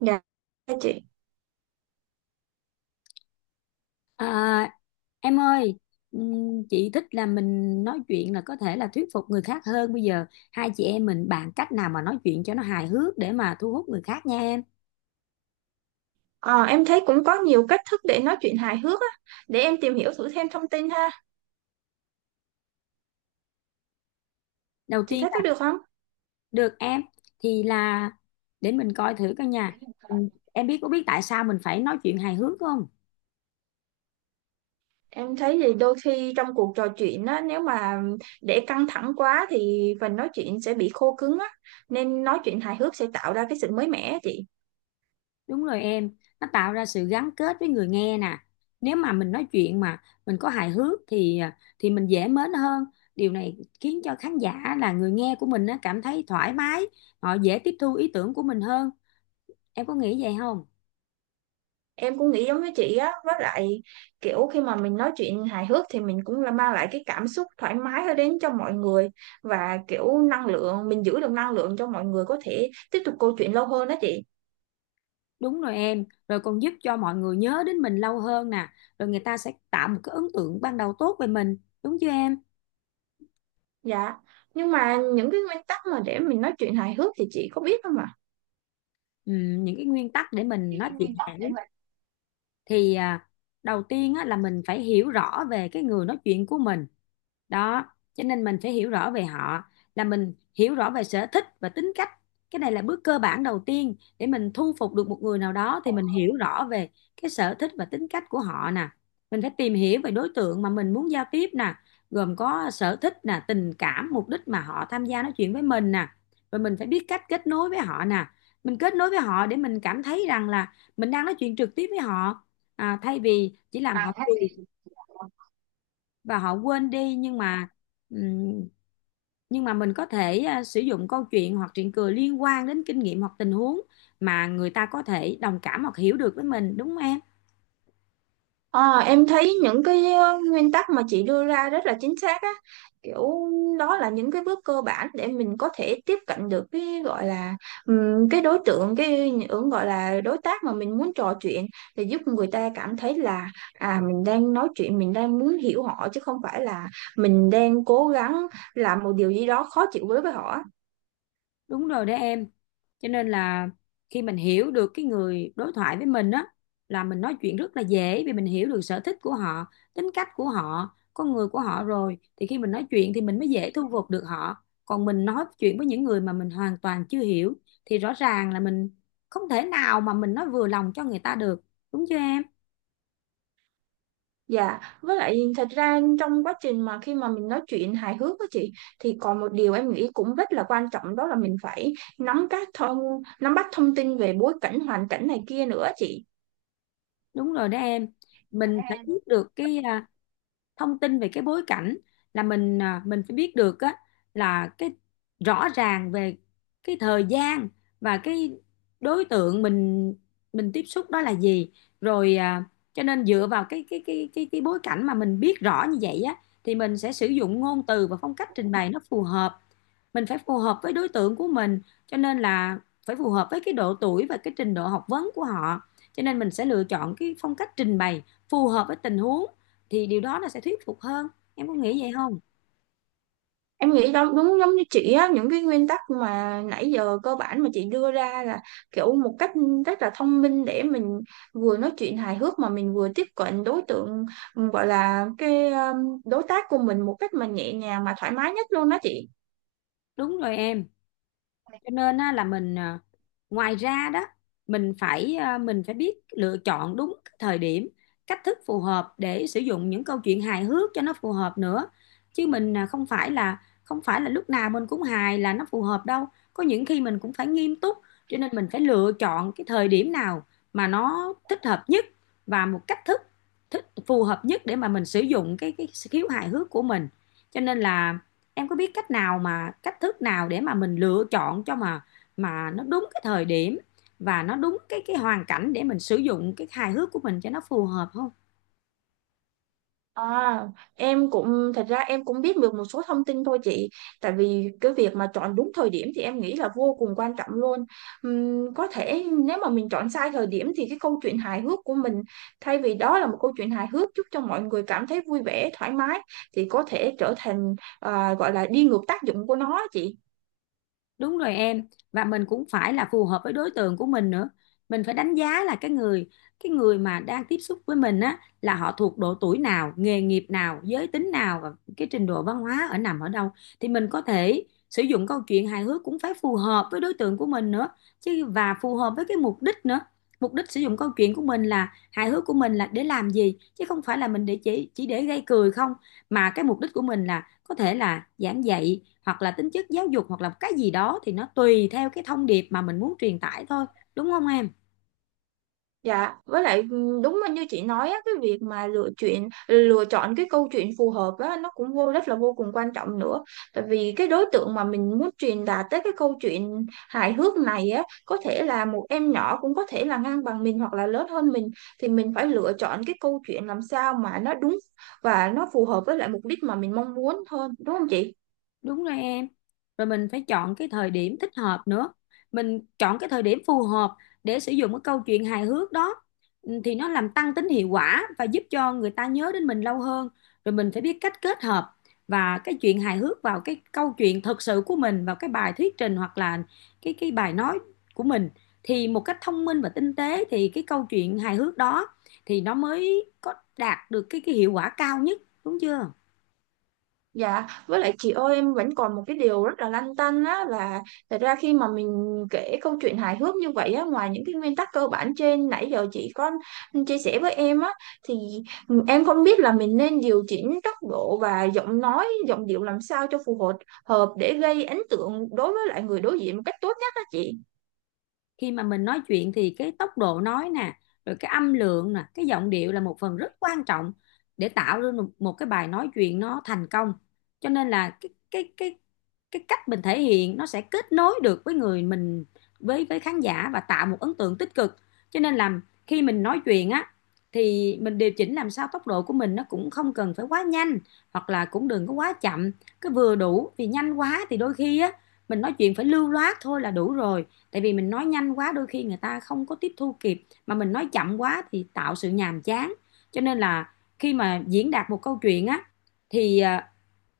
Dạ dạ chị. À, em ơi, chị thích là mình nói chuyện là có thể là thuyết phục người khác hơn. Bây giờ hai chị em mình bàn cách nào mà nói chuyện cho nó hài hước để mà thu hút người khác nha em. Ờ, em thấy cũng có nhiều cách thức để nói chuyện hài hước á. Để em tìm hiểu thử thêm thông tin ha. Đầu Chị tiên thấy có là được không? được em, thì là để mình coi thử coi nha. Em có biết tại sao mình phải nói chuyện hài hước không? Em thấy thì đôi khi trong cuộc trò chuyện á, nếu mà để căng thẳng quá thì phần nói chuyện sẽ bị khô cứng á. Nên nói chuyện hài hước sẽ tạo ra cái sự mới mẻ á chị. Đúng rồi em, nó tạo ra sự gắn kết với người nghe nè. Nếu mà mình nói chuyện mà mình có hài hước thì mình dễ mến hơn. Điều này khiến cho khán giả là người nghe của mình á, cảm thấy thoải mái, họ dễ tiếp thu ý tưởng của mình hơn. Em có nghĩ vậy không? Em cũng nghĩ giống với chị á, với lại kiểu khi mà mình nói chuyện hài hước thì mình cũng là mang lại cái cảm xúc thoải mái đến cho mọi người, và kiểu năng lượng, mình giữ được năng lượng cho mọi người có thể tiếp tục câu chuyện lâu hơn đó chị. Đúng rồi em, rồi còn giúp cho mọi người nhớ đến mình lâu hơn nè, rồi người ta sẽ tạo một cái ấn tượng ban đầu tốt về mình, đúng chưa em? Dạ, nhưng mà những cái nguyên tắc mà để mình nói chuyện hài hước thì chị có biết không ạ? Những cái nguyên tắc để mình Những nói cái chuyện nguyên hài tắc để hước, mà thì à, đầu tiên á, là mình phải hiểu rõ về cái người nói chuyện của mình đó, cho nên mình phải hiểu rõ về họ, là mình hiểu rõ về sở thích và tính cách. Cái này là bước cơ bản đầu tiên để mình thu phục được một người nào đó, thì mình hiểu rõ về cái sở thích và tính cách của họ nè, mình phải tìm hiểu về đối tượng mà mình muốn giao tiếp nè, gồm có sở thích nè, tình cảm, mục đích mà họ tham gia nói chuyện với mình nè, rồi mình phải biết cách kết nối với họ nè, mình kết nối với họ để mình cảm thấy rằng là mình đang nói chuyện trực tiếp với họ, thay vì chỉ làm họ à, cười và họ quên đi. Nhưng mà ừm, nhưng mà mình có thể sử dụng câu chuyện hoặc chuyện cười liên quan đến kinh nghiệm hoặc tình huống mà người ta có thể đồng cảm hoặc hiểu được với mình, đúng không em? ờ, em thấy những cái nguyên tắc mà chị đưa ra rất là chính xác á, kiểu đó là những cái bước cơ bản để mình có thể tiếp cận được cái gọi là, cái đối tượng, cái ứng gọi là đối tác mà mình muốn trò chuyện, để giúp người ta cảm thấy là à mình đang nói chuyện, mình đang muốn hiểu họ chứ không phải là mình đang cố gắng làm một điều gì đó khó chịu với họ á. Đúng rồi đấy em, cho nên là khi mình hiểu được cái người đối thoại với mình á, là mình nói chuyện rất là dễ, vì mình hiểu được sở thích của họ, tính cách của họ, con người của họ rồi, thì khi mình nói chuyện thì mình mới dễ thu phục được họ. Còn mình nói chuyện với những người mà mình hoàn toàn chưa hiểu thì rõ ràng là mình không thể nào mà mình nói vừa lòng cho người ta được, đúng chưa em? Dạ, với lại thật ra trong quá trình mà khi mà mình nói chuyện hài hước á chị, thì còn một điều em nghĩ cũng rất là quan trọng, đó là mình phải nắm các thông nắm bắt thông tin về bối cảnh, hoàn cảnh này kia nữa chị. Đúng rồi đó em, mình phải biết được cái thông tin về cái bối cảnh, là mình mình phải biết được á, là cái rõ ràng về cái thời gian và cái đối tượng mình tiếp xúc đó là gì. rồi à, cho nên dựa vào cái bối cảnh mà mình biết rõ như vậy á, thì mình sẽ sử dụng ngôn từ và phong cách trình bày nó phù hợp, mình phải phù hợp với đối tượng của mình, cho nên là phải phù hợp với cái độ tuổi và cái trình độ học vấn của họ, cho nên mình sẽ lựa chọn cái phong cách trình bày phù hợp với tình huống, thì điều đó nó sẽ thuyết phục hơn, em có nghĩ vậy không? Em nghĩ đó đúng giống như chị á, những cái nguyên tắc mà nãy giờ cơ bản mà chị đưa ra là kiểu một cách rất là thông minh để mình vừa nói chuyện hài hước mà mình vừa tiếp cận đối tượng, gọi là cái đối tác của mình một cách mà nhẹ nhàng mà thoải mái nhất luôn đó chị. Đúng rồi em. Cho nên á, là mình ngoài ra đó mình phải mình phải biết lựa chọn đúng cái thời điểm, cách thức phù hợp để sử dụng những câu chuyện hài hước cho nó phù hợp nữa, chứ mình không phải là lúc nào mình cũng hài là nó phù hợp đâu, có những khi mình cũng phải nghiêm túc, cho nên mình phải lựa chọn cái thời điểm nào mà nó thích hợp nhất và một cách thức thích phù hợp nhất để mà mình sử dụng cái khiếu hài hước của mình. Cho nên là em có biết cách nào mà cách thức nào để mà mình lựa chọn cho mà nó đúng cái thời điểm và nó đúng cái hoàn cảnh để mình sử dụng cái hài hước của mình cho nó phù hợp không? À, em cũng thật ra em cũng biết được một số thông tin thôi chị. Tại vì cái việc mà chọn đúng thời điểm thì em nghĩ là vô cùng quan trọng luôn. Có thể nếu mà mình chọn sai thời điểm thì cái câu chuyện hài hước của mình, thay vì đó là một câu chuyện hài hước giúp cho mọi người cảm thấy vui vẻ thoải mái, thì có thể trở thành gọi là đi ngược tác dụng của nó á chị. Đúng rồi em, và mình cũng phải là phù hợp với đối tượng của mình nữa, mình phải đánh giá là cái người mà đang tiếp xúc với mình á, là họ thuộc độ tuổi nào, nghề nghiệp nào, giới tính nào và cái trình độ văn hóa ở nằm ở đâu, thì mình có thể sử dụng câu chuyện hài hước cũng phải phù hợp với đối tượng của mình nữa chứ, và phù hợp với cái mục đích nữa. Mục đích sử dụng câu chuyện của mình là hài hước của mình là để làm gì, chứ không phải là mình để chỉ để gây cười không, mà cái mục đích của mình là có thể là giảng dạy hoặc là tính chất giáo dục hoặc là cái gì đó, thì nó tùy theo cái thông điệp mà mình muốn truyền tải thôi, đúng không em? Dạ, với lại ừ, đúng như chị nói á, cái việc mà lựa chọn cái câu chuyện phù hợp á, nó cũng vô rất là vô cùng quan trọng nữa. Tại vì cái đối tượng mà mình muốn truyền đạt tới cái câu chuyện hài hước này á, có thể là một em nhỏ, cũng có thể là ngang bằng mình, hoặc là lớn hơn mình, thì mình phải lựa chọn cái câu chuyện làm sao mà nó đúng và nó phù hợp với lại mục đích mà mình mong muốn hơn, đúng không chị? Đúng rồi em. Rồi mình phải chọn cái thời điểm thích hợp nữa. Mình chọn cái thời điểm phù hợp để sử dụng cái câu chuyện hài hước đó. Ừ, thì nó làm tăng tính hiệu quả và giúp cho người ta nhớ đến mình lâu hơn. Rồi mình phải biết cách kết hợp và cái chuyện hài hước vào cái câu chuyện thật sự của mình, vào cái bài thuyết trình hoặc là cái bài nói của mình. Thì một cách thông minh và tinh tế thì cái câu chuyện hài hước đó thì nó mới có đạt được cái hiệu quả cao nhất, đúng chưa? Dạ, với lại chị ơi, em vẫn còn một cái điều rất là lăn tăn á, là thật ra khi mà mình kể câu chuyện hài hước như vậy á, ngoài những cái nguyên tắc cơ bản trên nãy giờ chị có chia sẻ với em á, thì em không biết là mình nên điều chỉnh tốc độ và giọng nói, giọng điệu làm sao cho phù hợp hợp để gây ấn tượng đối với lại người đối diện một cách tốt nhất á chị. Khi mà mình nói chuyện thì cái tốc độ nói nè, rồi cái âm lượng nè, cái giọng điệu là một phần rất quan trọng để tạo ra một cái bài nói chuyện nó thành công, cho nên là cái cách mình thể hiện nó sẽ kết nối được với người mình, với khán giả và tạo một ấn tượng tích cực, cho nên là khi mình nói chuyện á, thì mình điều chỉnh làm sao tốc độ của mình nó cũng không cần phải quá nhanh hoặc là cũng đừng có quá chậm, cứ vừa đủ, vì nhanh quá thì đôi khi á mình nói chuyện phải lưu loát thôi là đủ rồi, tại vì mình nói nhanh quá đôi khi người ta không có tiếp thu kịp, mà mình nói chậm quá thì tạo sự nhàm chán. Cho nên là khi mà diễn đạt một câu chuyện á, thì à,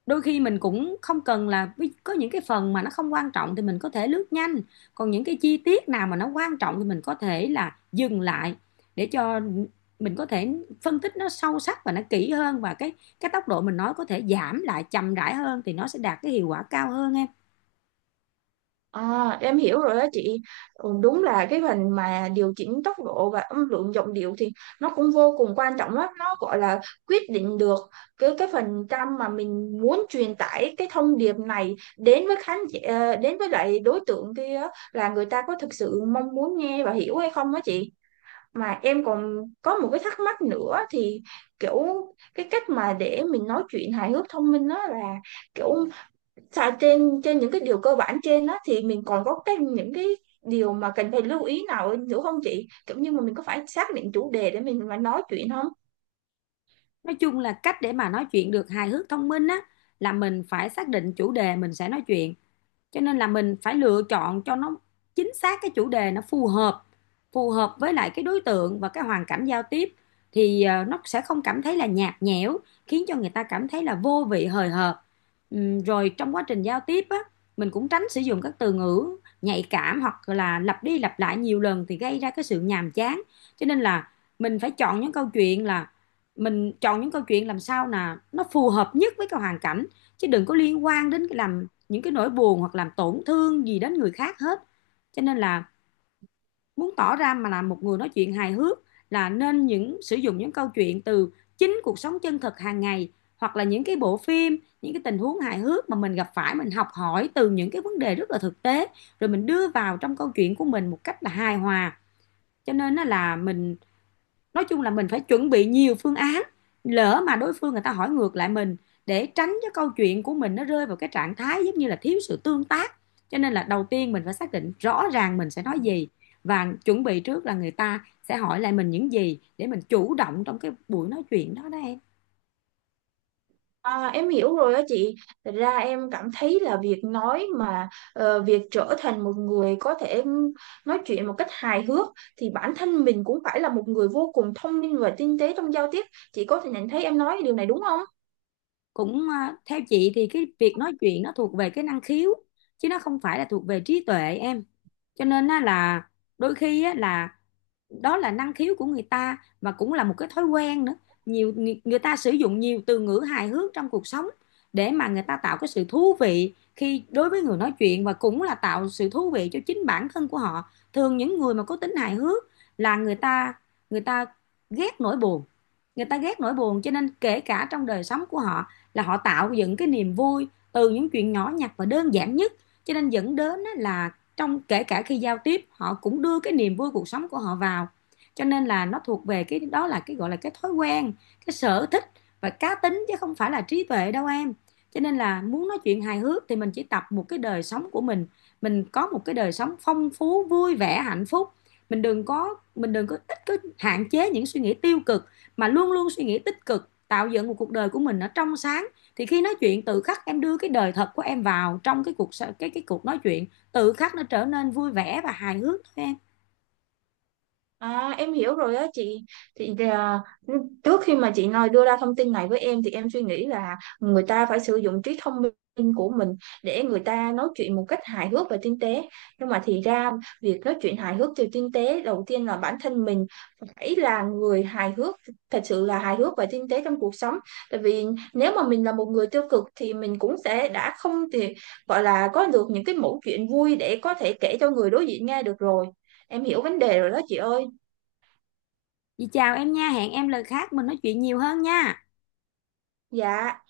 đôi khi mình cũng không cần là có những cái phần mà nó không quan trọng thì mình có thể lướt nhanh, còn những cái chi tiết nào mà nó quan trọng thì mình có thể là dừng lại để cho mình có thể phân tích nó sâu sắc và nó kỹ hơn, và cái tốc độ mình nói có thể giảm lại chậm rãi hơn thì nó sẽ đạt cái hiệu quả cao hơn em. À, em hiểu rồi đó chị. Ừ, đúng là cái phần mà điều chỉnh tốc độ và âm lượng giọng điệu thì nó cũng vô cùng quan trọng lắm. Nó gọi là quyết định được cái phần trăm mà mình muốn truyền tải cái thông điệp này đến với khán giả, ờ, đến với lại đối tượng kia là người ta có thực sự mong muốn nghe và hiểu hay không đó chị. Mà em còn có một cái thắc mắc nữa thì kiểu, cái cách mà để mình nói chuyện hài hước thông minh đó là kiểu, dạ, trên trên những cái điều cơ bản trên đó thì mình còn có cái những cái điều mà cần phải lưu ý nào nữa không chị? Kiểu như mà mình có phải xác định chủ đề để mình mà nói chuyện không? Nói chung là cách để mà nói chuyện được hài hước thông minh á, là mình phải xác định chủ đề mình sẽ nói chuyện, cho nên là mình phải lựa chọn cho nó chính xác cái chủ đề nó phù hợp, phù hợp với lại cái đối tượng và cái hoàn cảnh giao tiếp, nó sẽ không cảm thấy là nhạt nhẽo, khiến cho người ta cảm thấy là vô vị hời hợt. Rồi trong quá trình giao tiếp á, mình cũng tránh sử dụng các từ ngữ nhạy cảm hoặc là lặp đi lặp lại nhiều lần thì gây ra cái sự nhàm chán, cho nên là mình phải chọn những câu chuyện là mình chọn những câu chuyện làm sao là nó phù hợp nhất với cái hoàn cảnh, chứ đừng có liên quan đến cái làm những cái nỗi buồn hoặc làm tổn thương gì đến người khác hết. Cho nên là muốn tỏ ra mà là một người nói chuyện hài hước là nên những sử dụng những câu chuyện từ chính cuộc sống chân thực hàng ngày, hoặc là những cái bộ phim, những cái tình huống hài hước mà mình gặp phải, mình học hỏi từ những cái vấn đề rất là thực tế, rồi mình đưa vào trong câu chuyện của mình một cách là hài hòa. Cho nên á là mình nói chung là mình phải chuẩn bị nhiều phương án, lỡ mà đối phương người ta hỏi ngược lại mình, để tránh cái câu chuyện của mình nó rơi vào cái trạng thái giống như là thiếu sự tương tác, cho nên là đầu tiên mình phải xác định rõ ràng mình sẽ nói gì và chuẩn bị trước là người ta sẽ hỏi lại mình những gì để mình chủ động trong cái buổi nói chuyện đó đó em. À, em hiểu rồi đó chị. Thật ra em cảm thấy là việc nói mà ờ, việc trở thành một người có thể nói chuyện một cách hài hước thì bản thân mình cũng phải là một người vô cùng thông minh và tinh tế trong giao tiếp. Chị có thể nhận thấy em nói điều này đúng không? Theo chị thì cái việc nói chuyện nó thuộc về cái năng khiếu chứ nó không phải là thuộc về trí tuệ em, cho nên là đôi khi là đó là năng khiếu của người ta và cũng là một cái thói quen nữa, nhiều người, ta sử dụng nhiều từ ngữ hài hước trong cuộc sống để mà người ta tạo cái sự thú vị khi đối với người nói chuyện và cũng là tạo sự thú vị cho chính bản thân của họ. Thường những người mà có tính hài hước là người ta ghét nỗi buồn, người ta ghét nỗi buồn, cho nên kể cả trong đời sống của họ là họ tạo dựng cái niềm vui từ những chuyện nhỏ nhặt và đơn giản nhất, cho nên dẫn đến là trong kể cả khi giao tiếp họ cũng đưa cái niềm vui cuộc sống của họ vào, cho nên là nó thuộc về cái đó, là cái gọi là cái thói quen, cái sở thích và cá tính chứ không phải là trí tuệ đâu em. Cho nên là muốn nói chuyện hài hước thì mình chỉ tập một cái đời sống của mình có một cái đời sống phong phú vui vẻ hạnh phúc, mình đừng có ít, cứ hạn chế những suy nghĩ tiêu cực mà luôn luôn suy nghĩ tích cực, tạo dựng một cuộc đời của mình nó trong sáng, thì khi nói chuyện tự khắc em đưa cái đời thật của em vào trong cái cuộc, cái cuộc nói chuyện, tự khắc nó trở nên vui vẻ và hài hước thôi em. À, em hiểu rồi á chị, thì trước khi mà chị nói đưa ra thông tin này với em thì em suy nghĩ là người ta phải sử dụng trí thông minh của mình để người ta nói chuyện một cách hài hước và tinh tế, nhưng mà thì ra việc nói chuyện hài hước và tinh tế đầu tiên là bản thân mình phải là người hài hước, thật sự là hài hước và tinh tế trong cuộc sống. Tại vì nếu mà mình là một người tiêu cực thì mình cũng sẽ đã không thì gọi là có được những cái mẩu chuyện vui để có thể kể cho người đối diện nghe được rồi. Em hiểu vấn đề rồi đó chị ơi. Vậy chào em nha, hẹn em lần khác mình nói chuyện nhiều hơn nha. Dạ.